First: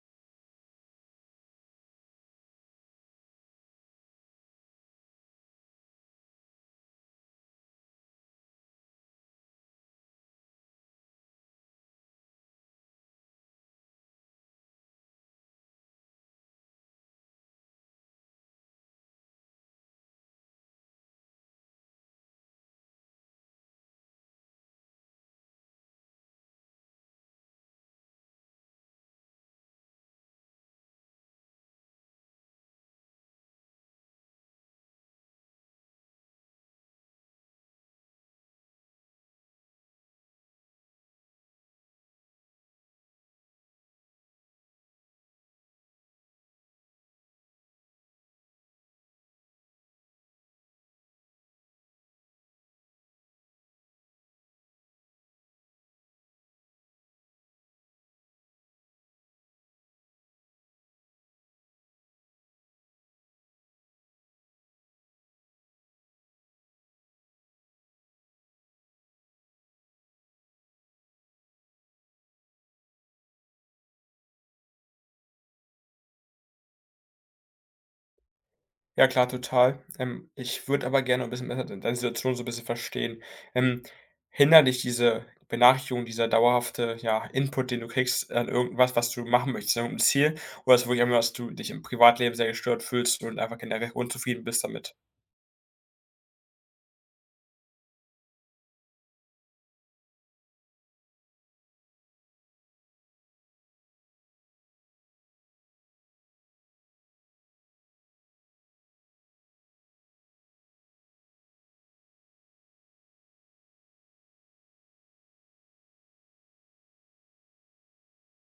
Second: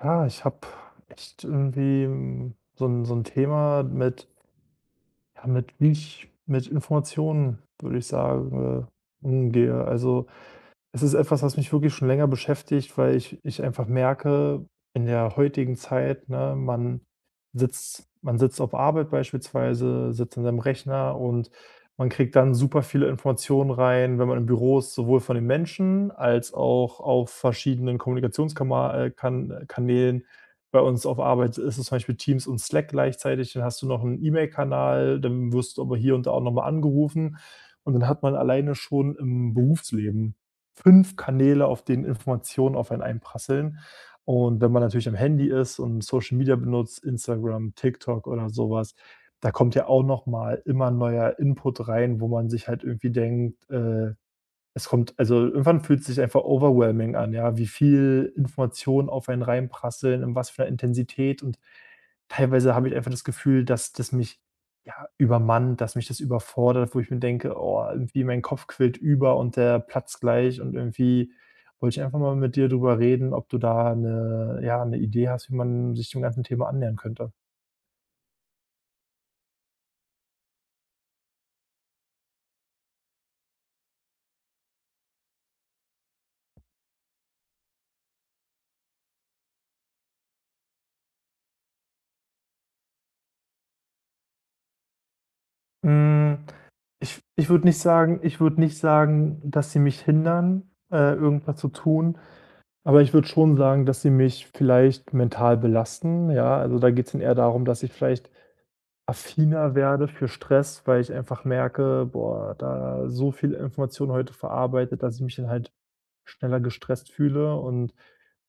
Ja, ich habe echt irgendwie so ein Thema mit ja, mit wie ich mit Informationen, würde ich sagen, umgehe. Also es ist etwas, was mich wirklich schon länger beschäftigt, weil ich einfach merke, in der heutigen Zeit, ne, man sitzt auf Arbeit beispielsweise, sitzt an seinem Rechner und man kriegt dann super viele Informationen rein, wenn man im Büro ist, sowohl von den Menschen als auch auf verschiedenen Kommunikationskanälen. Bei uns auf Arbeit ist es zum Beispiel Teams und Slack gleichzeitig, dann hast du noch einen E-Mail-Kanal, dann wirst du aber hier und da auch nochmal angerufen und dann hat man alleine schon im Berufsleben fünf Kanäle, auf denen Informationen auf einen einprasseln. Und wenn man natürlich am Handy ist und Social Media benutzt, Instagram, TikTok oder sowas, da kommt ja auch noch mal immer neuer Input rein, wo man sich halt irgendwie denkt, es kommt, also irgendwann fühlt es sich einfach overwhelming an, ja, wie viel Informationen auf einen reinprasseln, in was für einer Intensität, und teilweise habe ich einfach das Gefühl, dass das mich, ja, übermannt, dass mich das überfordert, wo ich mir denke: „Oh, irgendwie mein Kopf quillt über und der platzt gleich“, und irgendwie wollte ich einfach mal mit dir drüber reden, ob du da eine ja, eine Idee hast, wie man sich dem ganzen Thema annähern könnte. Ja klar, total. Ich würde aber gerne ein bisschen besser de deine Situation so 'n bisschen verstehen. Ähm, Hindern dich diese Benachrichtigung, dieser dauerhafte, ja, Input, den du kriegst an irgendwas, was du machen möchtest, an irgend Ziel? Oder ist es wirklich einfach dass du dich im Privatleben sehr gestört fühlst und einfach generell unzufrieden bist damit? Hm, ich ich würde nicht sagen ich würde nicht sagen, dass sie mich hindern, irgendwas zu tun. Aber ich würde schon sagen, dass sie mich vielleicht mental belasten, ja? Also, da geht es dann eher darum, dass ich vielleicht affiner werde für Stress, weil ich einfach merke: Boah, da so viel Information heute verarbeitet, dass ich mich dann halt schneller gestresst fühle, und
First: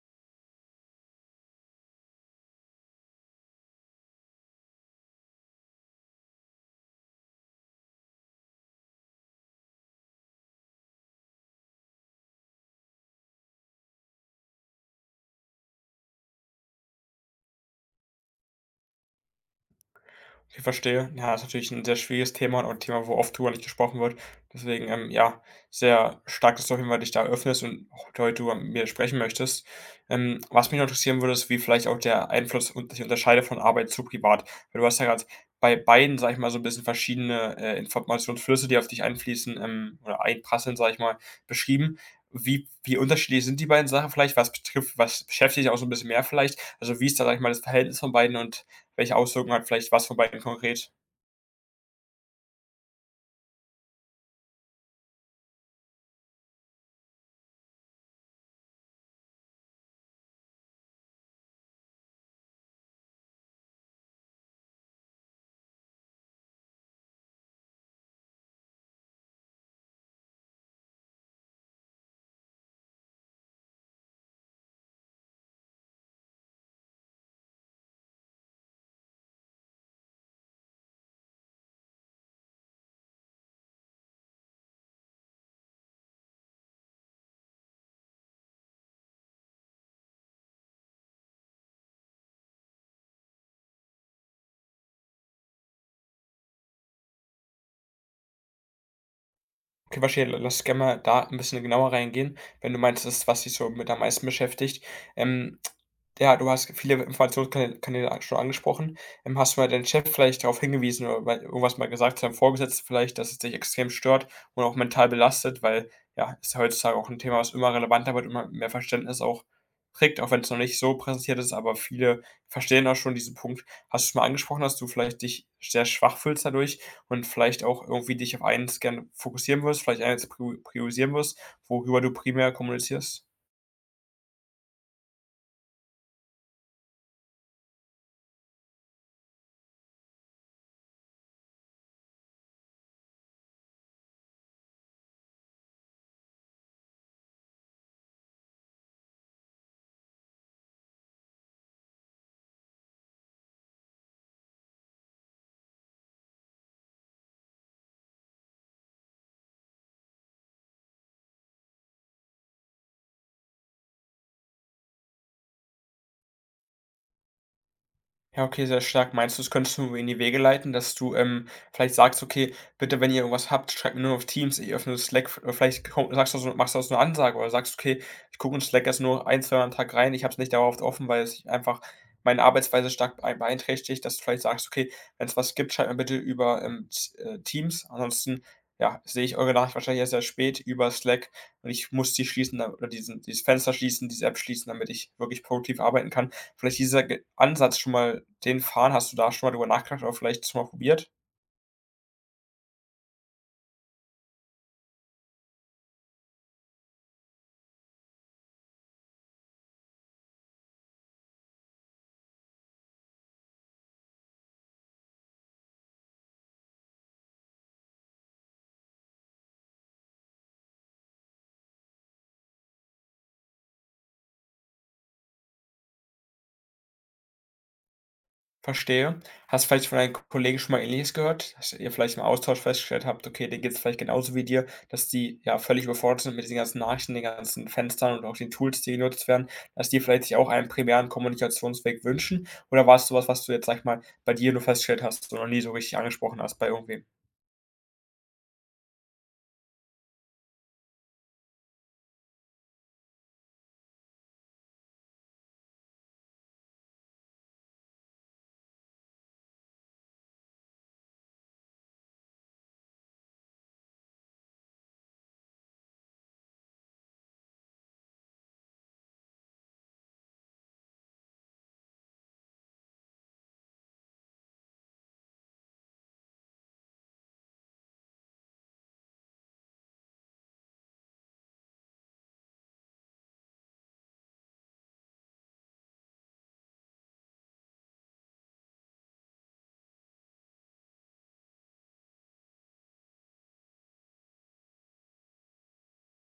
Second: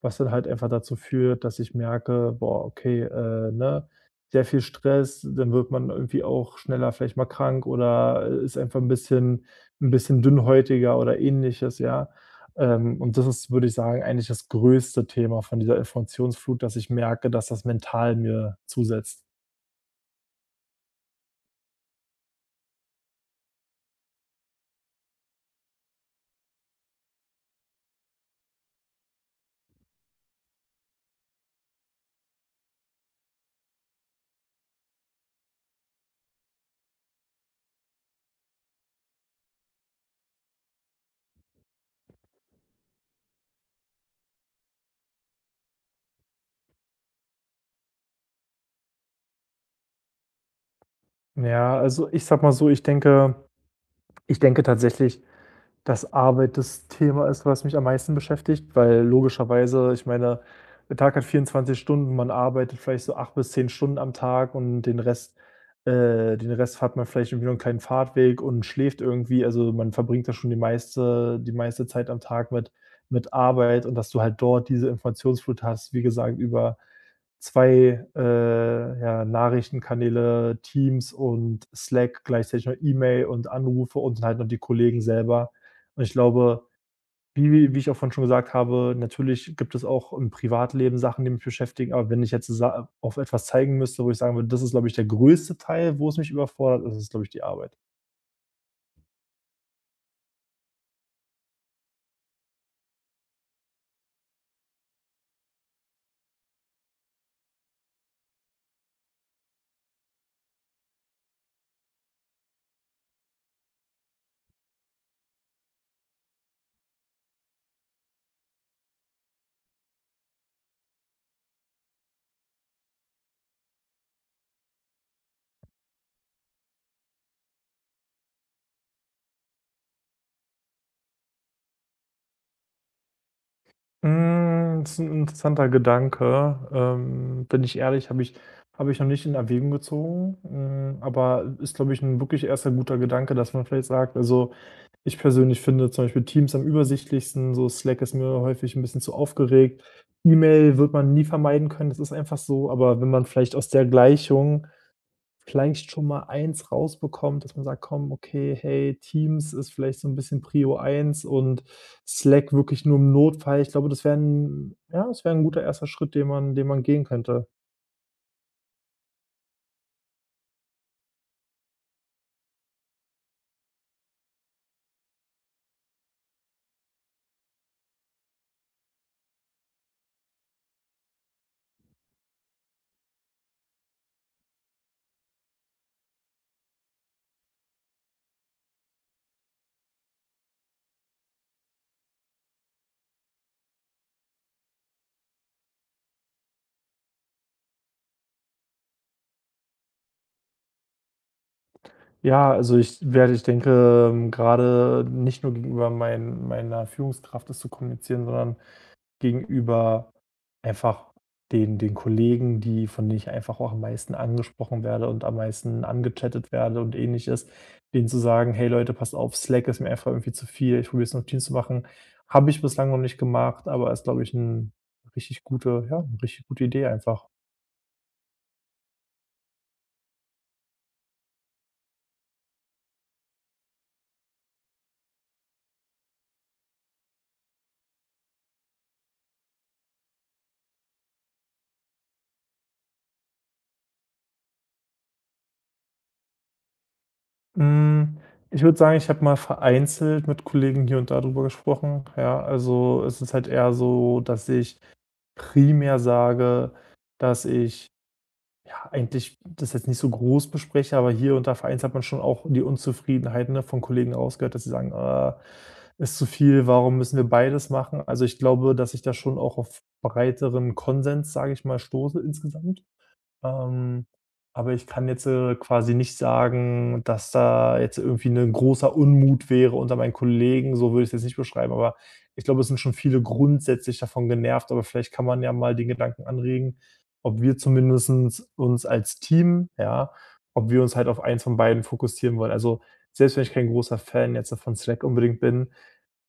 was dann halt einfach dazu führt, dass ich merke: Boah, okay, ne, sehr viel Stress, dann wird man irgendwie auch schneller vielleicht mal krank oder ist einfach ein bisschen dünnhäutiger oder Ähnliches, ja? Und das ist, würde ich sagen, eigentlich das größte Thema von dieser Informationsflut, dass ich merke, dass das mental mir zusetzt. Ich verstehe. Ja, ist natürlich ein sehr schwieriges Thema und auch 'n Thema, wo oft drüber nicht gesprochen wird. Deswegen, ja, sehr stark, dass du auf jeden Fall dich da öffnest und auch heute drüber mit mir sprechen möchtest. Was mich noch interessieren würde, ist, wie vielleicht auch der Einfluss und sich unterscheidet von Arbeit zu privat. Weil du hast ja gerade bei beiden, sage ich mal, so ein bisschen verschiedene, Informationsflüsse, die auf dich einfließen, oder einprasseln, sage ich mal, beschrieben. Wie unterschiedlich sind die beiden Sachen vielleicht? Was betrifft was beschäftigt dich auch so ein bisschen mehr vielleicht? Also, wie ist da, sage ich mal, das Verhältnis von beiden und welche Auswirkungen hat vielleicht was von beiden konkret? Ja, also ich sag mal so, ich denke tatsächlich, dass Arbeit das Thema ist, was mich am meisten beschäftigt, weil logischerweise, ich meine, der Tag hat 24 Stunden, man arbeitet vielleicht so 8 bis 10 Stunden am Tag und den Rest hat man vielleicht irgendwie noch einen kleinen Fahrtweg und schläft irgendwie. Also, man verbringt da schon die meiste Zeit am Tag mit Arbeit, und dass du halt dort diese Informationsflut hast, wie gesagt, über 2 ja, Nachrichtenkanäle, Teams und Slack, gleichzeitig noch E-Mail und Anrufe und halt noch die Kollegen selber. Und ich glaube, wie ich auch vorhin schon gesagt habe, natürlich gibt es auch im Privatleben Sachen, die mich beschäftigen, aber wenn ich jetzt sa auf etwas zeigen müsste, wo ich sagen würde, das ist, glaube ich, der größte Teil, wo es mich überfordert, das ist, glaube ich, die Arbeit. Okay, verstehe. Lass gerne mal da ein bisschen genauer reingehen, wenn du meinst, das ist, was dich so mit am meisten beschäftigt. Ähm, ja, du hast viele Informationskanäle Kanäle an- schon angesprochen. Hast du mal deinen Chef vielleicht darauf hingewiesen oder mal irgendwas mal gesagt zu deinem Vorgesetzten vielleicht, dass es dich extrem stört und auch mental belastet, weil ja, ist ja heutzutage auch ein Thema, was immer relevanter wird, immer mehr Verständnis auch kriegt, auch wenn es noch nicht so präsentiert ist, aber viele verstehen auch schon diesen Punkt. Hast du es mal angesprochen, dass du vielleicht dich sehr schwach fühlst dadurch? Und vielleicht auch irgendwie dich auf eins gerne fokussieren wirst, vielleicht eins priorisieren wirst, worüber du primär kommunizierst? Das ist ein interessanter Gedanke. Bin ich ehrlich, habe ich noch nicht in Erwägung gezogen, aber ist, glaube ich, ein wirklich erster guter Gedanke, dass man vielleicht sagt, also, ich persönlich finde zum Beispiel Teams am übersichtlichsten, so Slack ist mir häufig ein bisschen zu aufgeregt. E-Mail wird man nie vermeiden können, das ist einfach so, aber wenn man vielleicht aus der Gleichung vielleicht schon mal eins rausbekommt, dass man sagt: „Komm, okay, hey, Teams ist vielleicht so ein bisschen Prio eins und Slack wirklich nur im Notfall.“ Ich glaube, das wäre 'n ja, das wäre ein guter erster Schritt, den man gehen könnte. Ja, okay, sehr stark. Meinst du, das könntest du in die Wege leiten, dass du, vielleicht sagst: „Okay, bitte, wenn ihr irgendwas habt, schreibt mir nur auf Teams, ich öffne Slack.“ Oder vielleicht ko sagst du so machst du so eine Ansage oder sagst: „Okay, ich gucke in Slack erst nur ein, zwei Mal am Tag rein. Ich habe es nicht dauerhaft offen, weil es einfach meine Arbeitsweise stark bei beeinträchtigt.“ Dass du vielleicht sagst: „Okay, wenn es was gibt, schreibt mir bitte über, Z Teams. Ansonsten, ja, sehe ich eure Nachricht wahrscheinlich erst sehr spät über Slack und ich muss die schließen da oder diesen dieses Fenster schließen, diese App schließen, damit ich wirklich produktiv arbeiten kann.“ Vielleicht dieser Ge Ansatz schon mal den fahren, hast du da schon mal drüber nachgedacht oder vielleicht schon mal probiert? Ja, also, ich denke, grade nicht nur gegenüber meiner Führungskraft das zu kommunizieren, sondern gegenüber einfach den Kollegen, die von denen ich einfach auch am meisten angesprochen werde und am meisten angechattet werde und Ähnliches, denen zu sagen: „Hey Leute, passt auf, Slack ist mir einfach irgendwie zu viel. Ich probiere es noch Teams zu machen.“ Habe ich bislang noch nicht gemacht, aber ist, glaube ich, eine richtig gute ja, 'ne richtig gute Idee einfach. Verstehe. Hast vielleicht von deinen Kollegen schon mal Ähnliches gehört, dass ihr vielleicht im Austausch festgestellt habt, okay, denen geht es vielleicht genauso wie dir, dass die, ja, völlig überfordert sind mit diesen ganzen Nachrichten, den ganzen Fenstern und auch den Tools, die genutzt werden, dass die vielleicht sich auch einen primären Kommunikationsweg wünschen? Oder war es sowas was du jetzt, sag ich mal, bei dir nur festgestellt hast und noch nie so richtig angesprochen hast bei irgendwem? Hm, ich würde sagen, ich habe mal vereinzelt mit Kollegen hier und da drüber gesprochen. Ja, also, es ist halt eher so, dass ich primär sage, dass ich ja, eigentlich das jetzt nicht so groß bespreche, aber hier unter Vereins hat man schon auch die Unzufriedenheit, ne, von Kollegen rausgehört, dass sie sagen: „Ah, ist zu viel, warum müssen wir beides machen?“ Also, ich glaube, dass ich da schon auch auf breiteren Konsens, sage ich mal, stoße insgesamt. Ähm, aber ich kann jetzt, quasi nicht sagen, dass da jetzt irgendwie ein großer Unmut wäre unter meinen Kollegen, so würde ich es jetzt nicht beschreiben, aber ich glaube, es sind schon viele grundsätzlich davon genervt, aber vielleicht kann man ja mal den Gedanken anregen, ob wir zumindestens uns als Team ja, ob wir uns halt auf eins von beiden fokussieren wollen. Also, selbst wenn ich kein großer Fan jetzt von Slack unbedingt bin,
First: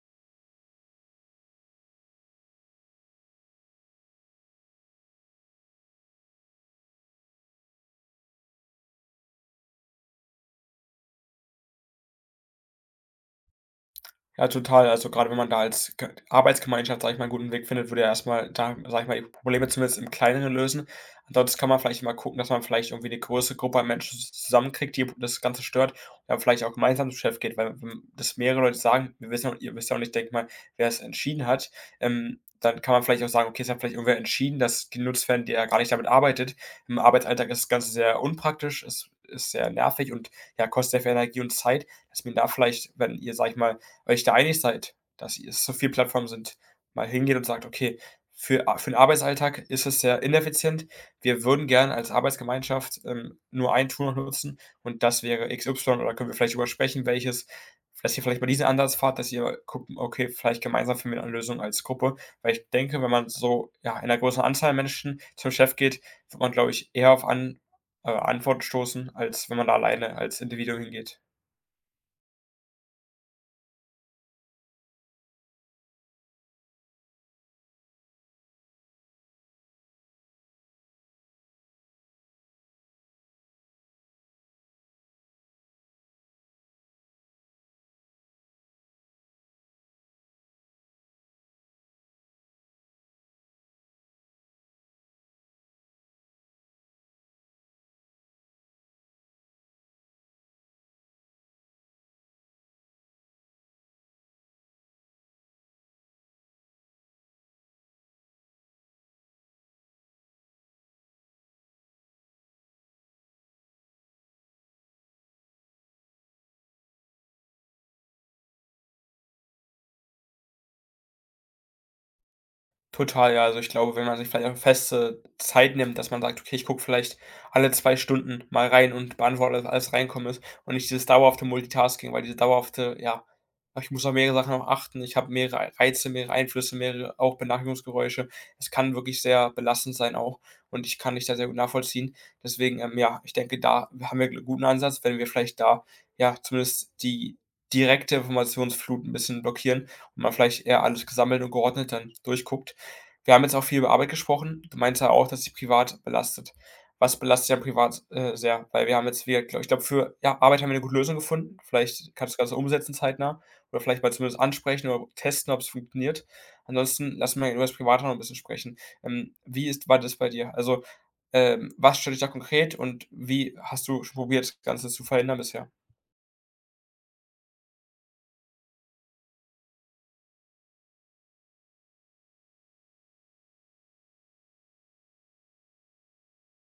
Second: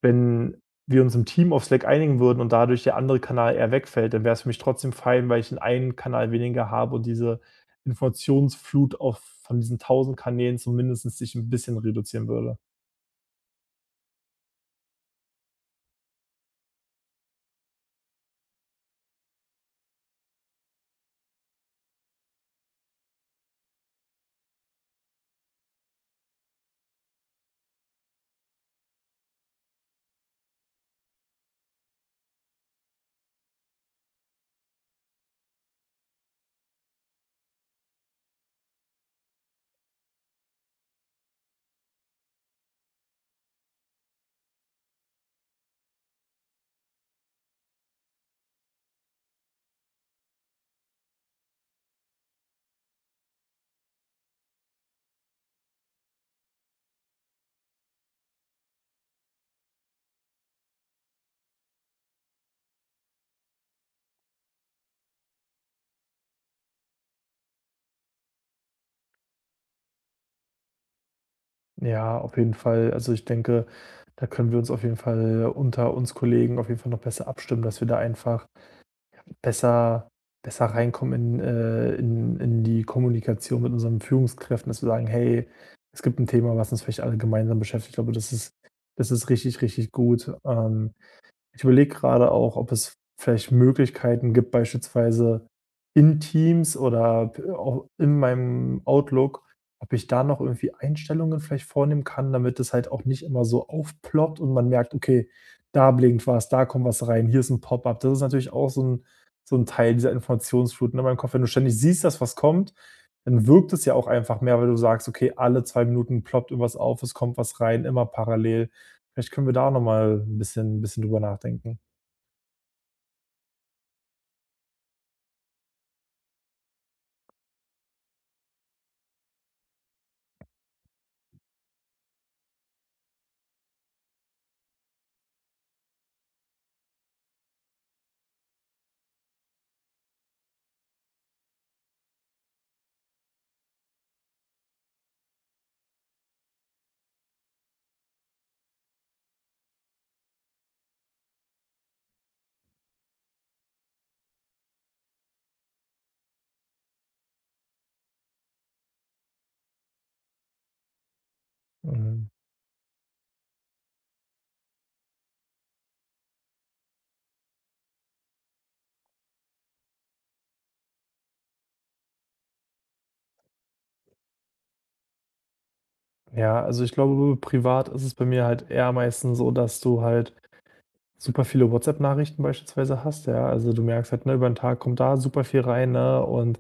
wenn wir uns im Team auf Slack einigen würden und dadurch der andere Kanal eher wegfällt, dann wäre es für mich trotzdem fein, weil ich den einen Kanal weniger habe und diese Informationsflut auf von diesen 1.000 Kanälen zumindestens sich ein bisschen reduzieren würde. Ja, total. Also, gerade wenn man da als G Arbeitsgemeinschaft, sage ich mal, einen guten Weg findet, würde ja erstmal da, sage ich mal, die Probleme zumindest im Kleineren lösen. Ansonsten kann man vielleicht mal gucken, dass man vielleicht irgendwie eine größere Gruppe an Menschen z zusammenkriegt, die das Ganze stört, und dann vielleicht auch gemeinsam zum Chef geht, weil wenn das mehrere Leute sagen: „Wir wissen ja, ihr wisst ja auch nicht, denke ich mal, wer es entschieden hat“, dann kann man vielleicht auch sagen: „Okay, es hat vielleicht irgendwer entschieden, dass genutzt werden, der gar nicht damit arbeitet.“ Im Arbeitsalltag ist das Ganze sehr unpraktisch, es ist sehr nervig und, ja, kostet sehr viel Energie und Zeit, dass man da vielleicht, wenn ihr, sage ich mal, weil ich da einig seid, dass es so viele Plattformen sind, mal hingeht und sagt, okay, für den Arbeitsalltag ist es sehr ineffizient. Wir würden gern als Arbeitsgemeinschaft nur ein Tool noch nutzen und das wäre XY oder können wir vielleicht übersprechen, welches, dass ihr vielleicht mal diesen Ansatz fahrt, dass ihr guckt, okay, vielleicht gemeinsam finden wir eine Lösung als Gruppe. Weil ich denke, wenn man so ja, in einer großen Anzahl Menschen zum Chef geht, wird man, glaube ich, eher auf An Antworten stoßen, als wenn man da alleine als Individuum hingeht. Ja, auf jeden Fall. Also, ich denke, da können wir uns auf jeden Fall unter uns Kollegen auf jeden Fall noch besser abstimmen, dass wir da einfach besser besser reinkommen in die Kommunikation mit unseren Führungskräften, dass wir sagen: „Hey, es gibt ein Thema, was uns vielleicht alle gemeinsam beschäftigt.“ Ich glaube, das ist richtig, richtig gut. Ich überlege gerade auch, ob es vielleicht Möglichkeiten gibt, beispielsweise in Teams oder p auch in meinem Outlook, ob ich da noch irgendwie Einstellungen vielleicht vornehmen kann, damit es halt auch nicht immer so aufploppt und man merkt: „Okay, da blinkt was, da kommt was rein, hier ist ein Pop-up.“ Das ist natürlich auch so ein so 'n Teil dieser Informationsflut, ne, in meinem Kopf. Wenn du ständig siehst, dass was kommt, dann wirkt es ja auch einfach mehr, weil du sagst: „Okay, alle 2 Minuten ploppt irgendwas auf, es kommt was rein, immer parallel.“ Vielleicht können wir da auch noch mal 'n bisschen drüber nachdenken. Total, ja. Also, ich glaube, wenn man sich vielleicht auch feste Zeit nimmt, dass man sagt: „Okay, ich gucke vielleicht alle 2 Stunden mal rein und beantworte alles, alles reinkommen ist“ und nicht dieses dauerhafte Multitasking, weil diese dauerhafte, ja: „Ach, ich muss auf mehrere Sachen noch achten, ich habe mehrere Reize, mehrere Einflüsse, mehrere auch Benachrichtigungsgeräusche.“ Es kann wirklich sehr belastend sein auch und ich kann dich da sehr gut nachvollziehen. Deswegen, ja, ich denke, da haben wir einen guten Ansatz, wenn wir vielleicht da, ja, zumindest die direkte Informationsflut ein bisschen blockieren und man vielleicht eher alles gesammelt und geordnet dann durchguckt. Wir haben jetzt auch viel über Arbeit gesprochen. Du meinst ja auch, dass dich privat belastet. Was belastet ja privat, sehr? Weil wir haben jetzt wir gl ich glaube, für ja, Arbeit haben wir eine gute Lösung gefunden. Vielleicht Mhm. kannst du das Ganze umsetzen zeitnah oder vielleicht mal zumindest ansprechen oder testen, ob es funktioniert. Ansonsten lassen wir über das Private noch ein bisschen sprechen. Wie ist war das bei dir? Also, was stört dich da konkret und wie hast du schon probiert, das Ganze zu verhindern bisher? Ja, also, ich glaube, privat ist es bei mir halt eher meistens so, dass du halt super viele WhatsApp-Nachrichten beispielsweise hast, ja. Also, du merkst halt, ne, über 'n Tag kommt da super viel rein, ne, und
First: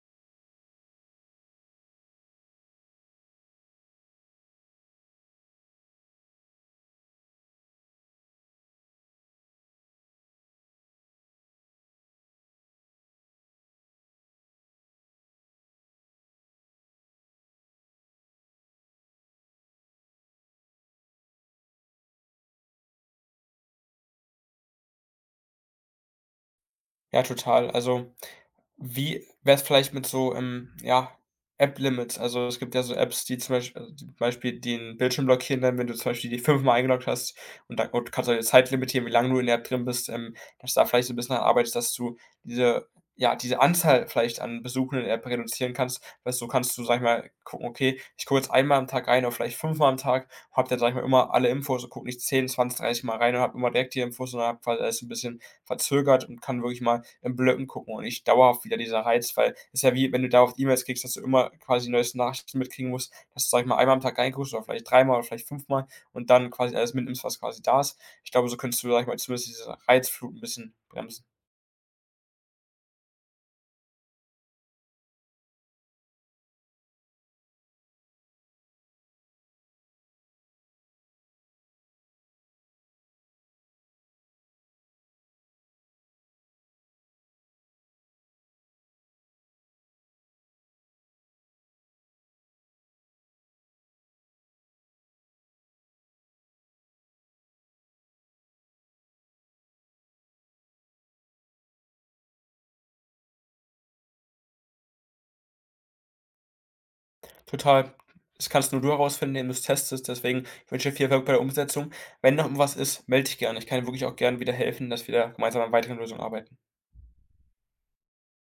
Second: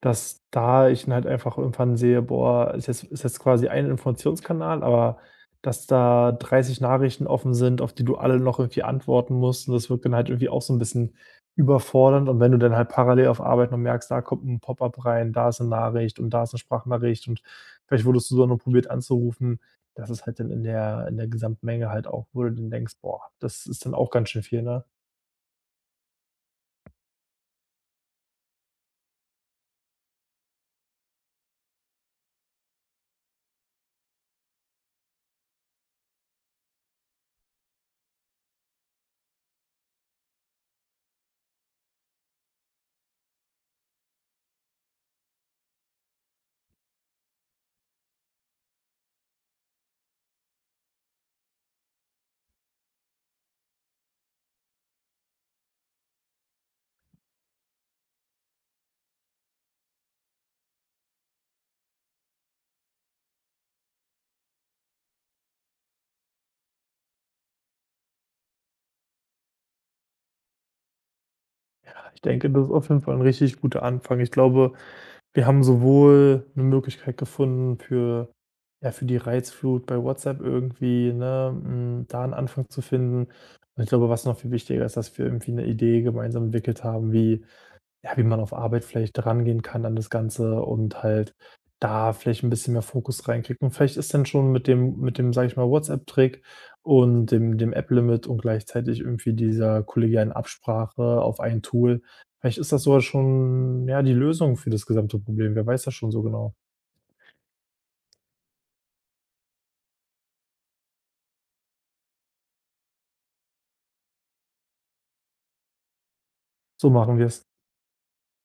dass da ich dann halt einfach irgendwann sehe: „Boah, ist jetzt quasi ein Informationskanal, aber dass da 30 Nachrichten offen sind, auf die du alle noch irgendwie antworten musst.“ Und das wirkt dann halt irgendwie auch so ein bisschen überfordernd. Und wenn du dann halt parallel auf Arbeit noch merkst, da kommt ein Pop-up rein, da ist eine Nachricht und da ist eine Sprachnachricht und vielleicht wurdest du sogar noch probiert anzurufen. Das ist halt dann in der Gesamtmenge halt auch, wo du dann denkst: „Boah, das ist dann auch ganz schön viel“, ne? Ja, total. Also wie wäre es vielleicht mit so, ja, App-Limits? Also, es gibt ja so Apps, die zum Beisch also, die zum Beispiel den Bildschirm blockieren dann, wenn du zum Beispiel die fünfmal eingeloggt hast und da und kannst du deine Zeit limitieren, wie lange du in der App drin bist, dass du da vielleicht so ein bisschen daran arbeitest, dass du diese ja, diese Anzahl vielleicht an Besuchen in der App reduzieren kannst, weil so kannst du, sag ich mal, gucken: „Okay, ich gucke jetzt einmal am Tag rein oder vielleicht fünfmal am Tag, habe dann, sag ich mal, immer alle Infos und gucke nicht 10 20 30 Mal rein und habe immer direkt die Infos, sondern habe quasi alles so ein bisschen verzögert und kann wirklich mal in Blöcken gucken und nicht dauerhaft wieder dieser Reiz, weil es ist ja wie, wenn du dauerhaft E-Mails kriegst, dass du immer quasi neueste Nachrichten mitkriegen musst, dass du, sag ich mal, einmal am Tag reinguckst oder vielleicht dreimal oder vielleicht fünfmal und dann quasi alles mitnimmst, was quasi da ist. Ich glaube, so könntest du, sag ich mal, zumindest diese Reizflut ein bisschen bremsen. Ich denke, das ist auf jeden Fall ein richtig guter Anfang. Ich glaube, wir haben sowohl eine Möglichkeit gefunden für ja, für die Reizflut bei WhatsApp irgendwie, ne, da einen Anfang zu finden. Und ich glaube, was noch viel wichtiger ist, dass wir irgendwie eine Idee gemeinsam entwickelt haben, wie ja, wie man auf Arbeit vielleicht rangehen kann an das Ganze und halt da vielleicht ein bisschen mehr Fokus reinkriegt. Und vielleicht ist dann schon mit dem, sage ich mal, WhatsApp-Trick und dem App-Limit und gleichzeitig irgendwie dieser kollegialen Absprache auf ein Tool, vielleicht ist das sogar schon, ja, die Lösung für das gesamte Problem. Wer weiß das schon so genau? Total. Das kannst nur du herausfinden, indem du es testest. Deswegen ich wünsche dir viel Erfolg bei der Umsetzung. Wenn noch was ist, melde dich gerne. Ich kann dir wirklich auch gerne wieder helfen, dass wir da gemeinsam an weiteren Lösungen arbeiten. So machen wir es